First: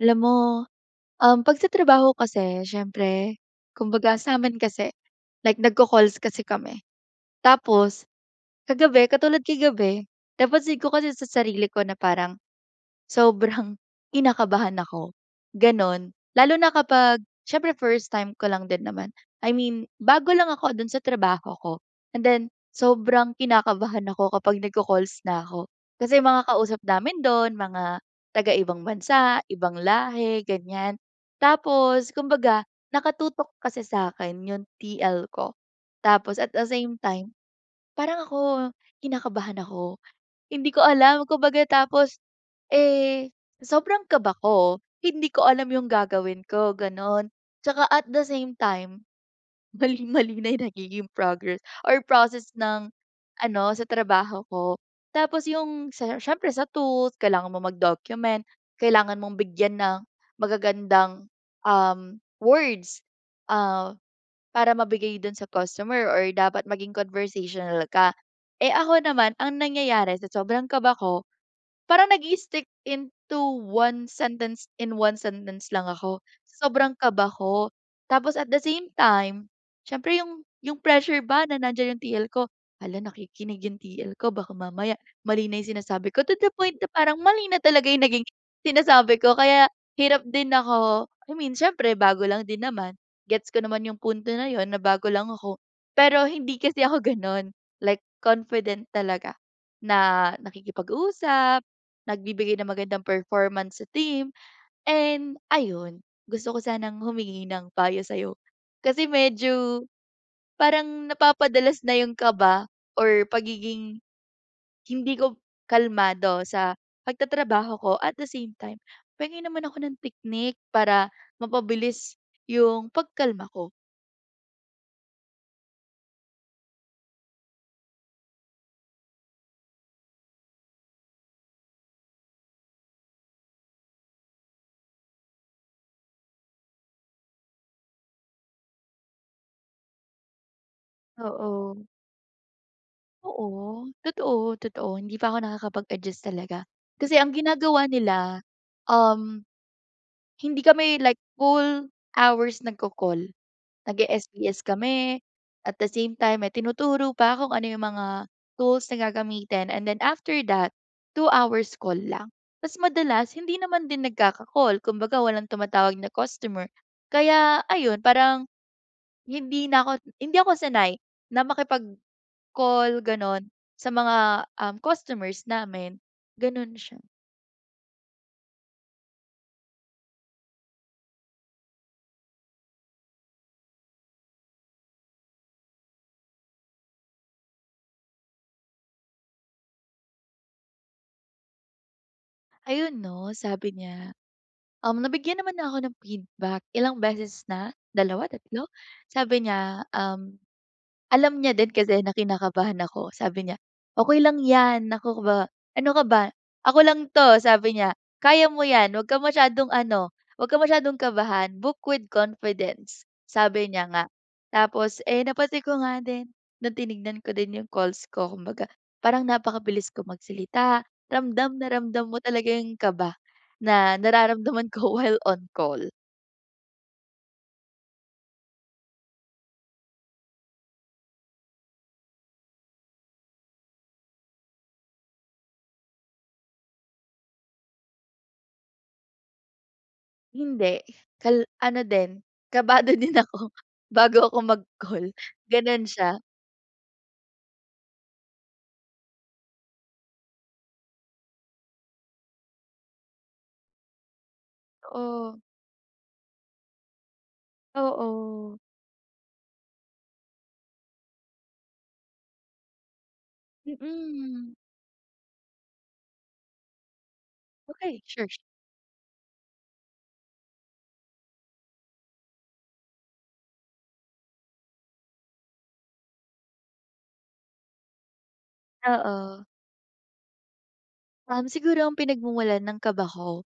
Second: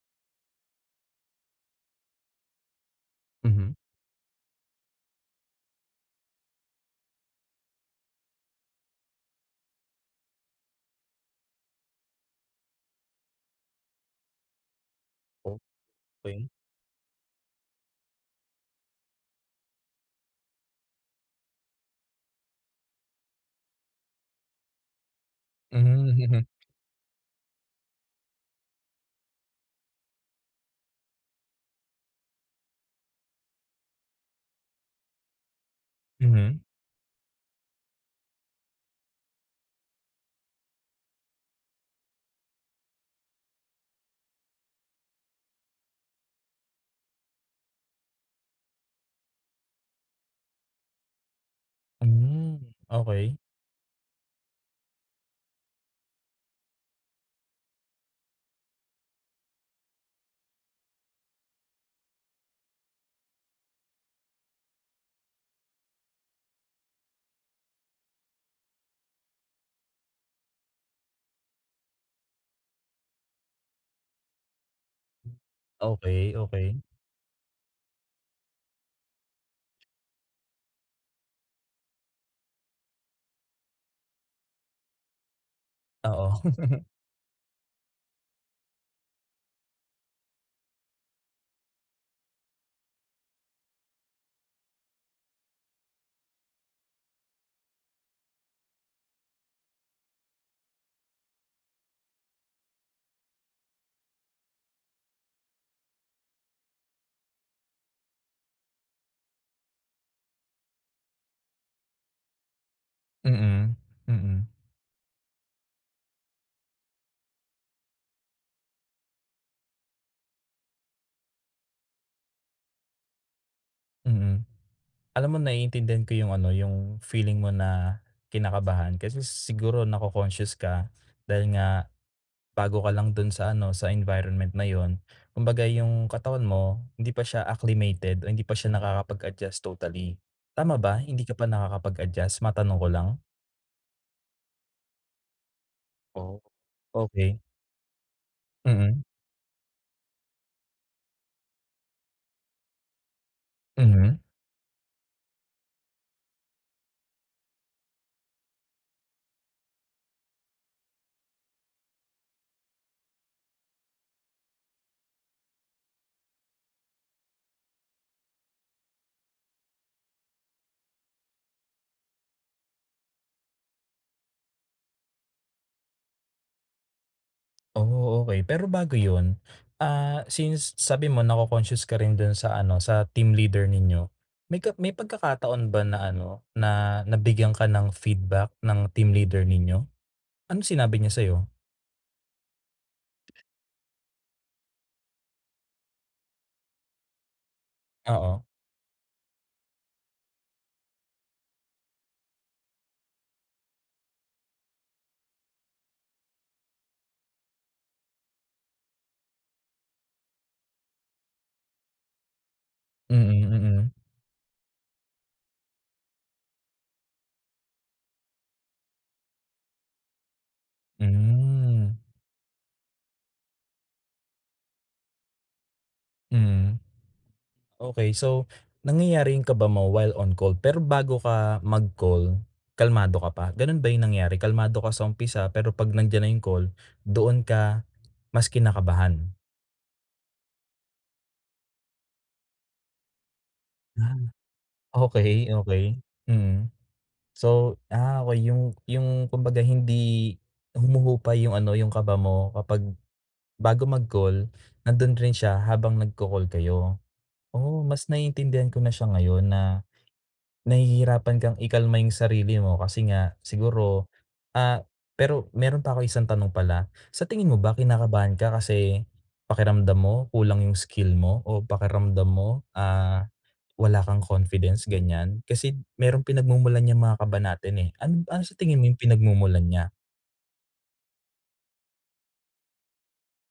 Alam mo, um, pag sa trabaho kasi siyempre, Mhm. kumbaga samin kasi, like nag-ccalls kasi kami. Tapos, kagabi, katulad kagabi, napansin ko kasi sa sarili ko na parang, sobrang kinakabahan ako, ganon. Okey. Lalo na kapag, siyempre 1st time ko lang din naman. I mean, bago lang ako dun sa trabaho ko, and then, sobrang kinakabahan ako kapag nagko-calls na ako. Mhm, Kasi mga kausap namin doon mga taga-ibang bansa, ibang lahi, ganyan. Tapos, kumbaga, naka-tutok kasi sakin yung TL ko. Tapos at Mhm. the same time, parang ako, kinakabahan ako. Hindi ko alam kumbaga tapos, eh, sobrang kaba ko, hindi ko alam yung gagawin ko ganun. Tsaka at the same time, mali-mali na yung nagiging progress, or process Hmm, ng, okey. ano sa trabaho ko. Tapos yung siyempre sa tools, kailangan mong mag-document, kailangan mong bigyan ng magagandang, um, words, ah, para mabigay dun sa customer or dapat maging conversational ka. Eh, ako naman, ang nangyayari sa sobrang kaba ko, parang nag-i-stick into 1 sentence in 1 sentence lang ako. Okey, okey. Sobrang kaba ko, tapos at the same time, siyempre yung yung pressure ba na nandyan yung TL ko. Hala nakikinig yung TL ko baka mamaya, mali na yung sinasabi ko Oo. to the point parang mali nagiging sinasabi ko kaya, hirap din ako, I mean siyempre bago lang din naman, gets ko naman yung punto na yun na bago lang ako. Pero hindi kasi ako ganun, like confident talaga, na nakikipag-usap, nagbibigay ng magandang performance sa team, and ayun, gusto ko sanang humingi ng payo sayo. Kasi medyo, parang napapa-dalas na yun kaba or Mm, pagiging, mm. hindi ko kalmado sa pag-tatrabaho ko at the same time. Penge naman ako ng technique para, mapabilis yung pagkalma ko. Mm. Alam mo naiintindihan ko yung ano, yung feeling mo na kinakabahan, kasi siguro nako-conscious ka, dahil nga, bago ka lang dun sa ano, sa environment na yun. Kumbaga yung katawan mo, hindi pa siya acclimated o hindi pa siya nakakapag-adjust totally. Tama ba? Hindi ka pa Oo. nakakapag adjust? Matanong ko lang. Oo, totoo-totoo hindi pa ako nakakapag adjust Oh, talaga. Kasi ang okey. ginagawa nila, Mm. um, hindi kami like full hours nagko-call. Mhm. Nag-e-SBS kami, at the same time may tinuturo pa kung ano yung mga, tools na gagamitin and then after that, 2 hours call lang. Tas madalas, hindi naman din nagkaka-call, kumbaga walang tumatawag na customer, kaya ayun, parang, hindi na ako, hindi ako sanay na makipag-call ganon, sa mga, um, customers namin, ganon siya. Oh, okey, pero bago yun, ah, since sabi mo na-coconscious ka rin dun sa ano, sa team leader ninyo, may ka may pagkakataon ba na ano, na, nabigyan ka ng feedback ng team leader ninyo? Anong sinabi niya sayo? Ayun, 'no, sabi niya, um, nabigyan naman na ako ng feedback, ilang beses na, 2, Oo. 3. Sabi niya, um, alam niya din kasi na kinakabahan ako, sabi niya, "Okey lang yan, naku ka ba ano ka ba, ako lang 'to", sabi niya, "Kaya mo yan, huwag kang masyadong ano, huwag kang masyadong kabahan, book with confidence", Mm, sabi niya mm. nga. Tapos, eh, napansin ko nga din, no'ng tinignan ko din yung calls ko, kumbaga, parang napakabilis ko magsalita, ramdam na Hmm. ramdam mo talaga yung kaba na nararamdaman ko, while on call. Hmm. Okey, so, nangyayari yung kaba mo, while on call, pero bago ka mag-call, kalmado ka pa? Gano'n ba yung nangyari? Kalmado ka sa umpisa, pero 'pag nandiyan na yung call, doon ka, mas kinakabahan. Hindi, kal ano din, kabado din ako, Ah, bago ako mag-call, okey, gano'n okey, siya. hmm. So, ah, okey, yung yung kumbaga hindi, humuhupa yung ano, yung kaba mo kapag bago mag-call, nando'n rin Oo. siya habang nag-ca-call kayo. Oh, mas Oo. naiintindihan ko na siya ngayon na, nahihirapan kang ikalma yung sarili mo, kasi nga, siguro, Mm. ah, pero meron pa akong isang tanong pala, sa tingin mo ba, Okay, sure, kinakabahan su ka kasi pakiramdam mo kulang yung skill mo, o pakiramdam mo, ah, wala kang confidence, ganyan? Kasi merong pinagmumulan yan mga kaba natin eh. An ano sa tingin mo yung Oo. pinagmumulan niya? Um, siguro ang pinagmumulan ng kaba ko,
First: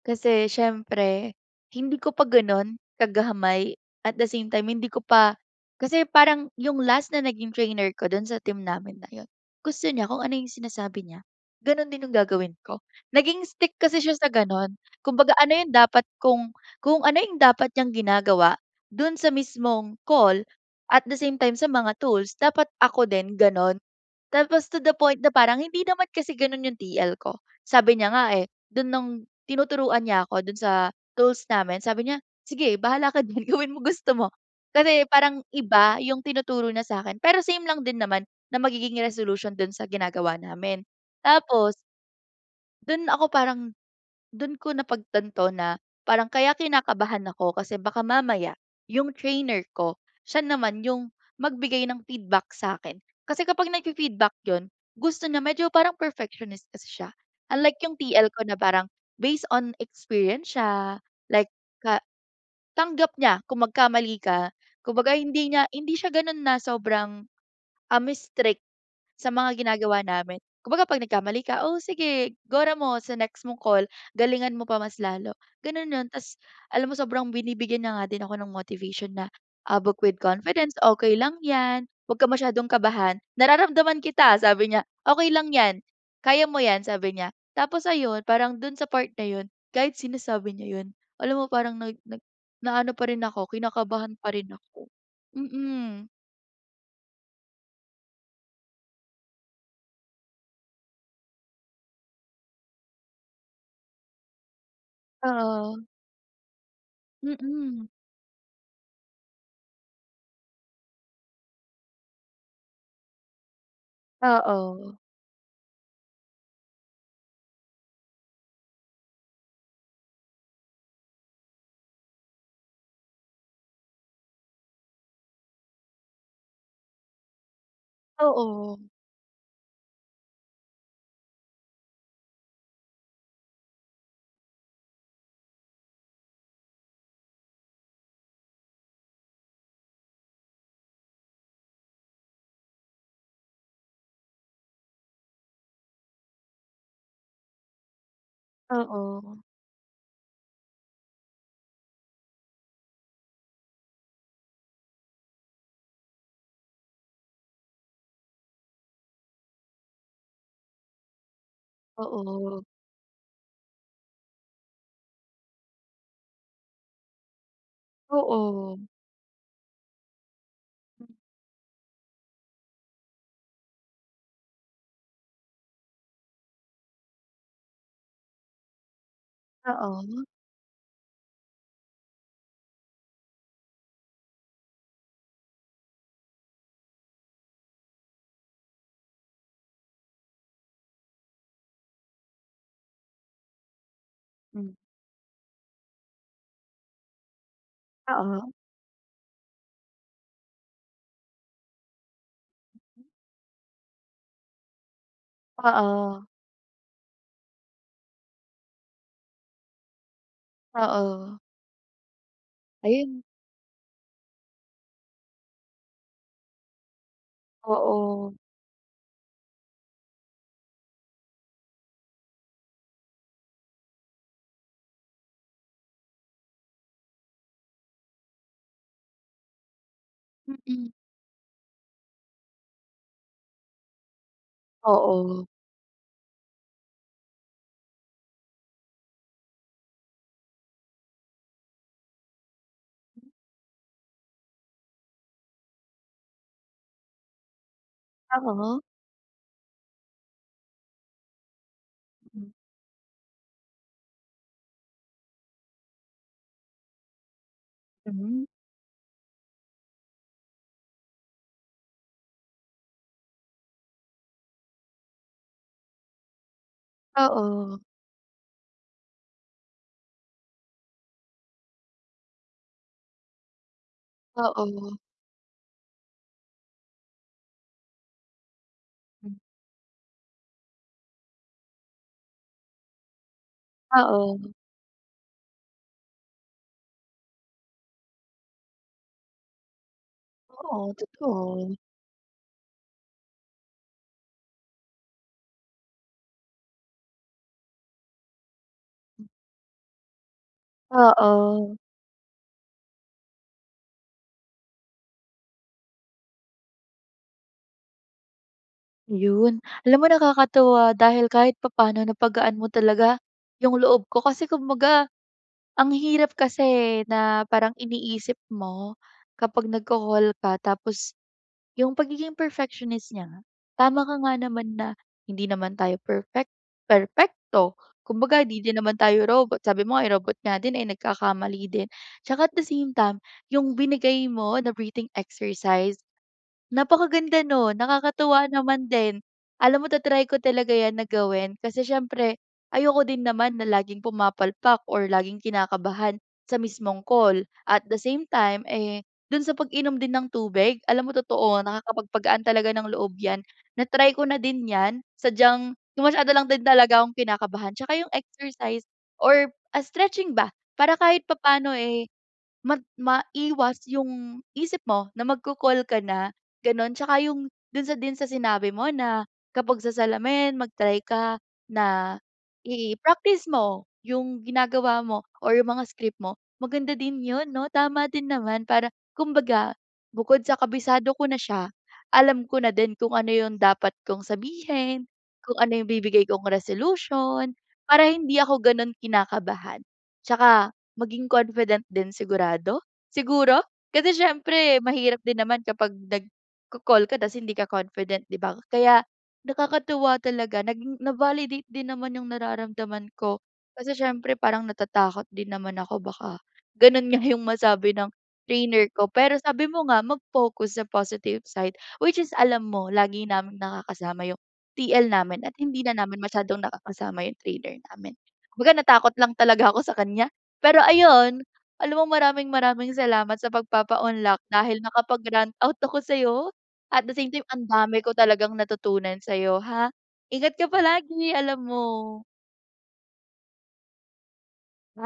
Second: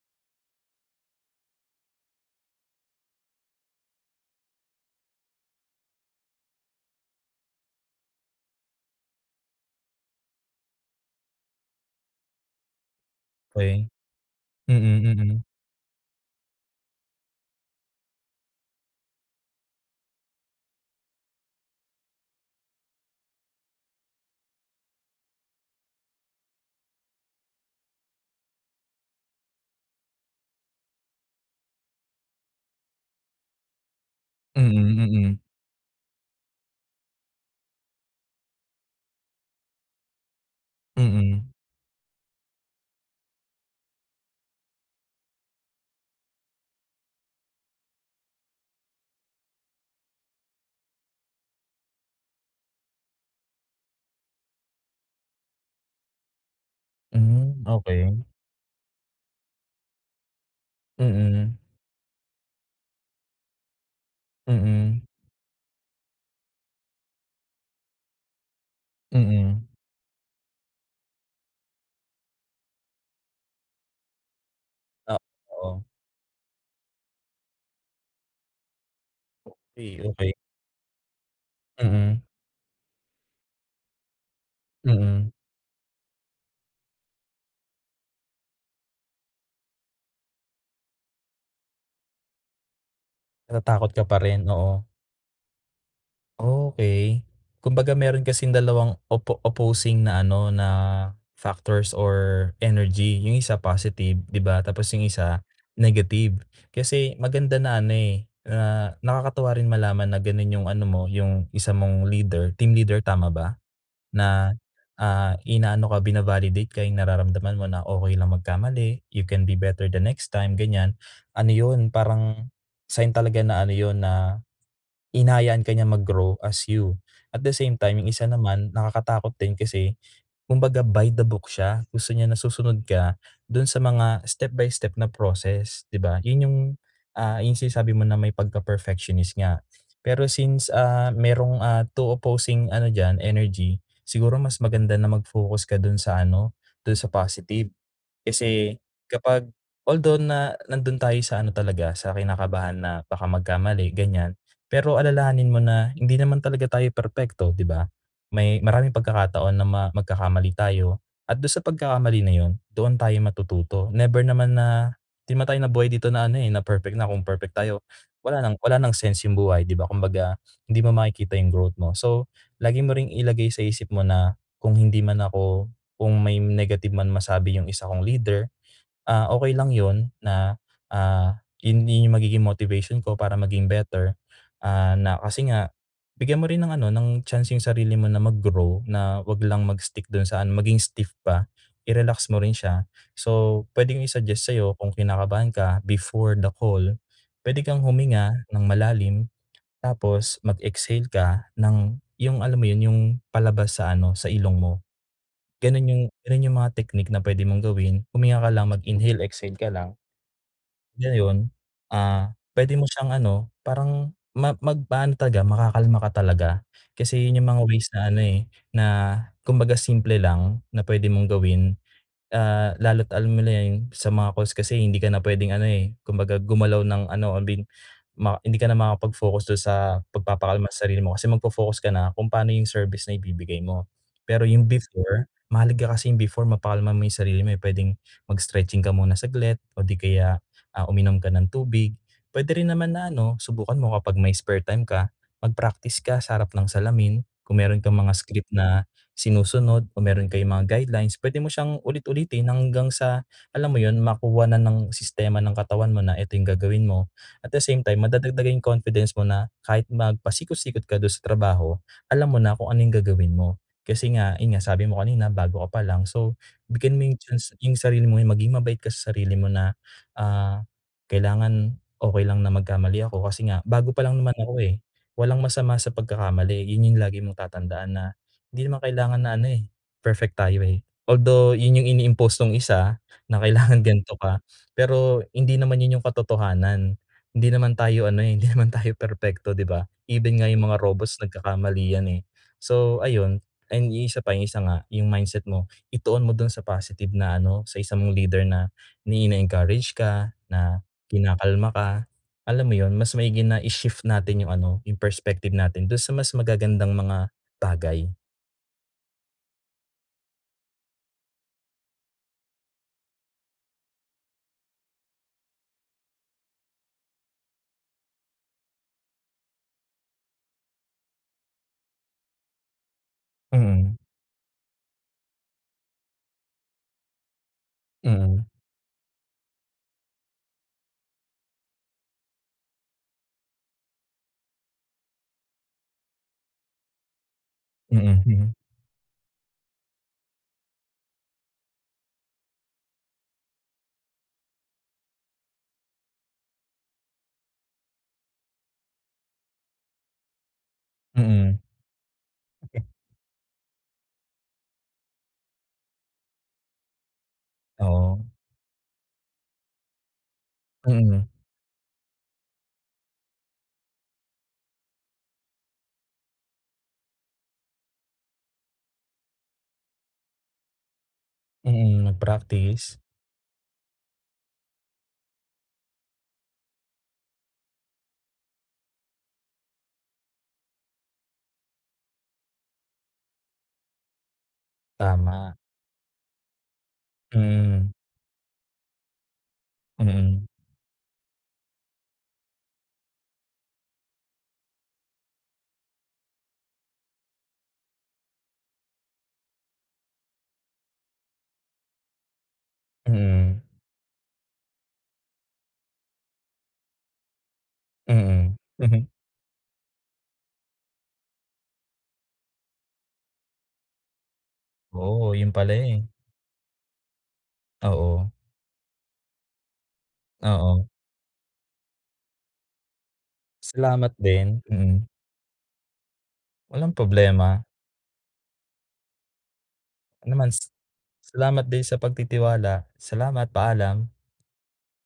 kasi siyempre hindi ko pa gano'n kagamay at the same time hindi ko pa kasi parang yung last na naging trainer ko do'n sa team namin na 'yun, gusto niya kung ano yung sinasabi niya gano'n din yung gagawin ko. Naging stick Okey. kasi siya sa gano'n, Mm, kumbaga mm. ano yung dapat kung, kung ano yung dapat niyang ginagawa do'n sa mismong call, at the same time sa mga tools dapat ako din gano'n. Tapos to the point na parang hindi naman kasi gano'n yung TL ko. Sabi niya nga, eh, do'n nung tinuturuan niya ako do'n sa tools namin sabi niya, "sige bahala ka din gawin mo gusto mo." Mm, Kasi mm. parang iba yung tinuturo niya sakin, pero same lang din naman na magiging resolution do'n sa ginagawa namin. Mm. Tapos do'n ako parang, do'n ko napagtanto na parang kaya kinakabahan ako kasi baka mamaya yung trainer ko siya naman yung magbigay ng feedback sa'kin. Kasi kapag nag-fi-feedback 'yun gusto niya medyo parang perfectionist kasi siya. Hmm, Unlike yung okey. TL ko na parang based on experience siya, like Mm. ka tanggap niya kung magkamali ka. Mm. Kumbaga hindi niya hindi siya gano'n na sobrang, um, strict sa mga Mm. ginagawa namin. Kumbaga 'pag nagkamali ka, "oh, sige gora mo sa next mong call, galingan mo pa mas Ah, lalo." oo. Gano'n 'yun, ta's alam mo sobrang binibigyan niya nga din ako ng motivation na, ah, book Okey, with okey. confidence, "okey lang yan, 'wag Mm. ka masyadong kabahan nararamdaman kita" sabi niya, "okey Mm. lang yan, kaya mo yan" sabi niya. Tapos ayun parang do'n sa part na 'yun kahit sinasabi niya 'yun alam mo parang nag nag naano pa rin ako Natatakot ka kinakabahan pa pa rin? rin Oo. ako, mm. Okey, kumbaga meron kasing dalawang opo opposing na ano, na factors or energy, yung 1, positive, di ba. Tapos yung 1, Oo. negative. Kasi maganda na Mm. ano eh, na nakakatuwa rin malaman na ganun yung ano mo, yung isa mong leader, team leader, tama ba? Na, Oo. ah, inaano ka, bina-validate ka, yung nararamdaman mo na okey lang magkamali, you can be better the next time, ganiyan, ano yun, parang sign talaga na ano yun, na hinahayaan ka niya mag-grow as you. At the same time, yung 1 naman Oo. nakakatakot din kasi kumbaga by the book siya, gusto niya na susunod ka dun sa mga step by step na process, di ba? Yun yung, ah, yung sinasabi mo na may pagka-perfectionist nga. Pero since, ah, merong, ah, 2 opposing ano diyan, energy, siguro mas maganda na mag-focus ka dun sa ano, dun sa positive. Kasi Oo. kapag although na nandun tayo sa ano talaga, sa kinakabahan na baka magkamali, ganiyan. Pero alalahanin mo na hindi naman talaga tayo perpekto, di ba? May maraming pagkakataon na ma magkakamali tayo at dun sa pagkakamali na yun Oo. doon tayo matututo. Never naman na di naman tayo nabuhay dito na ano, eh, na perfect na. Kung perfect tayo wala ng wala Oo. ng sense yung buhay, di ba? Kumbaga hindi mo makikita yung growth mo. So, lagi mo ring ilagay sa isip mo na kung hindi man ako kung may negative man masabi yung isa kong leader, ah, okey lang yun Oo. na, ah, yung din magiging motivation ko para maging better, ah, na kasi nga bigyan mo rin ng ano, ng chance yung sarili mo na mag grow, na 'wag lang mag-stick dun sa ano, maging stiff pa, i-relax mo rin siya. So, puwedeng i-suggest Hmm. sa'yo kung kinakabahan ka before the call, puwede kang huminga Oo. ng malalim tapos mag-exhale ka ng, yung alam mo yun, yung palabas sa ano, sa ilong mo, ganun yung Oo. ganun yung mga technique na puwede mong gawin. Huminga ka lang mag-inhale, exhale ka lang. Oo. Ngayon, ah, puwede mo siyang Ayun. ano, parang ma magpaano talaga, makakalma ka talaga. Kasi yun yung mga ways na ano, Oo. eh, na kumbaga simple lang na puwede mong gawin, ah, lalo't alam nila yun sa mga calls kasi hindi ka na puwedeng ano, eh, kumbaga gumalaw ng ano, abin, ma hindi ka na makapag-focus dun sa pagpapakalma sa Mm. sarili mo. Kasi magfo-focus ka na kung paano yung service na ibibigay mo. Pero yung before, Oo. mahalaga ka kasi yung before mapakalma mo yung sarili mo, eh, puwedeng mag-stretching ka muna saglit o di kaya, ah, uminom ka ng tubig, puwede rin naman na ano, subukan mo kapag may spare time ka, mag-practice ka sa harap ng salamin kung meron kang mga script Oo. na sinusunod o meron kayong mga guidelines, puwede mo syang ulit-ulitin Mm. hanggang sa, alam mo yun, makuha na ng sistema ng katawan mo na ito yung gagawin mo at the same time, Hmm. madadagdagan yung confidence mo na kahit magpasikot-sikot ka dun sa trabaho, alam mo na kung ano yung gagawin mo. Kasi nga, yun nga, sabi mo kanina bago ka palang. So, bigyan mo yung chance yung Oo. sarili mo, maging mabait ka sa sarili mo na, ah, kailangan okey lang na magkamali ako kasi nga bago palang naman ako, eh. Oo. Walang masama sa pagkakamali, yun yung lagi mong tatandaan na hindi naman kailangan Hmm. na ano, eh, perfect tayo, eh. Although yun yung ini-impost nung 1 na kailangan ganito Oo. ka pero hindi naman yun yung katotohanan. Hindi naman tayo ano, eh, hindi naman tayo perpekto, di ba? Even nga yung mga Oo, robots totoo. nagkakamali yan, eh. So, ayun, ayun, yung 1 pa, yung 1 nga, yung mindset mo ituon mo dun sa positive na ano, sa 1 mong leader na na ini-encourage ka, na kinakalma Oo. ka, alam mo yun, mas maigi na i-shift natin yung ano, yung perspective natin dun sa mas magagandang mga bagay. Ayun, alam mo nakakatuwa dahil kahit papaano napagaan mo talaga 'yung loob ko kasi kumbaga, ang hirap kasi, eh, na parang iniisip mo, kapag nagko-call ka tapos 'yung pagiging perfectionist niya nga. Mm. Tama ka nga naman, na hindi naman tayo perfect, perpekto. Kumbaga Mm. hindi din naman tayo robot, sabi mo nga eh, robot nga din ay nagkakamali din. Tsaka at the same time 'yung binigay mo na breathing exercise, napakaganda nun, nakakatuwa Mm. naman din. Alam mo ta-try ko talaga 'yan na gawin kasi siyempre ayoko din naman na laging pumapalpak or laging kinakabahan sa mismong call. At the same time, eh, do'n sa pag-inom din ng tubig, alam mo Mm. totoo na nakakapagpagaan talaga ng loob 'yan. Na-try ko na din 'yan sadyang masyado lang din talaga akong kinakabahan. Tsaka 'yung Oo. exercise or stretching ba, para Mm. kahit papaano, eh, mag maiwas 'yung isip mo na magko-call ka na, gano'n. Tsaka 'yung do'n sa din sa sinabi mo na kapag sa salamin mag-try ka Mm, na nag-practice. i-practice mo 'yung ginagawa mo or 'yung mga script mo maganda din 'yun, 'no. Tama din naman para kumbaga bukod sa kabisado ko na siya, alam ko na din kung ano 'yung dapat kong sabihin, Tama. kung ano 'yung bibigay kong resolution, Mm. para hindi ako gano'n kinakabahan. Mm. Tsaka maging confident din sigurado, siguro, kasi siyempre mahirap din naman kapag nagko-call ka tas hindi ka confident, di ba? Kaya nakakatuwa talaga naging na-validate din naman 'yung nararamdaman ko. Mm. Kasi siyempre parang natatakot din naman ako baka gano'n nga 'yung masabi ng Mm. trainer ko. Pero sabi mo nga, mag-focus sa positive side which is alam mo lagi naming nakakasama 'yung TL Oh, namin 'yun at pala, hindi na eh. namin masyadong nakakasama 'yung trainor namin. Oo. Kumbaga natakot lang talaga ako sa kaniya. Pero Oo. ayun, alam mo, maraming-maraming salamat sa Salamat pagpapaunlak din, dahil mm. nakapag-rant out ako sa'yo, Walang at the same time problema. ang dami ko talagang natutunan sa'yo, ha. Anuman Ingat ka s palagi alam Salamat din sa mo. pagtitiwala, salamat paalam. Ay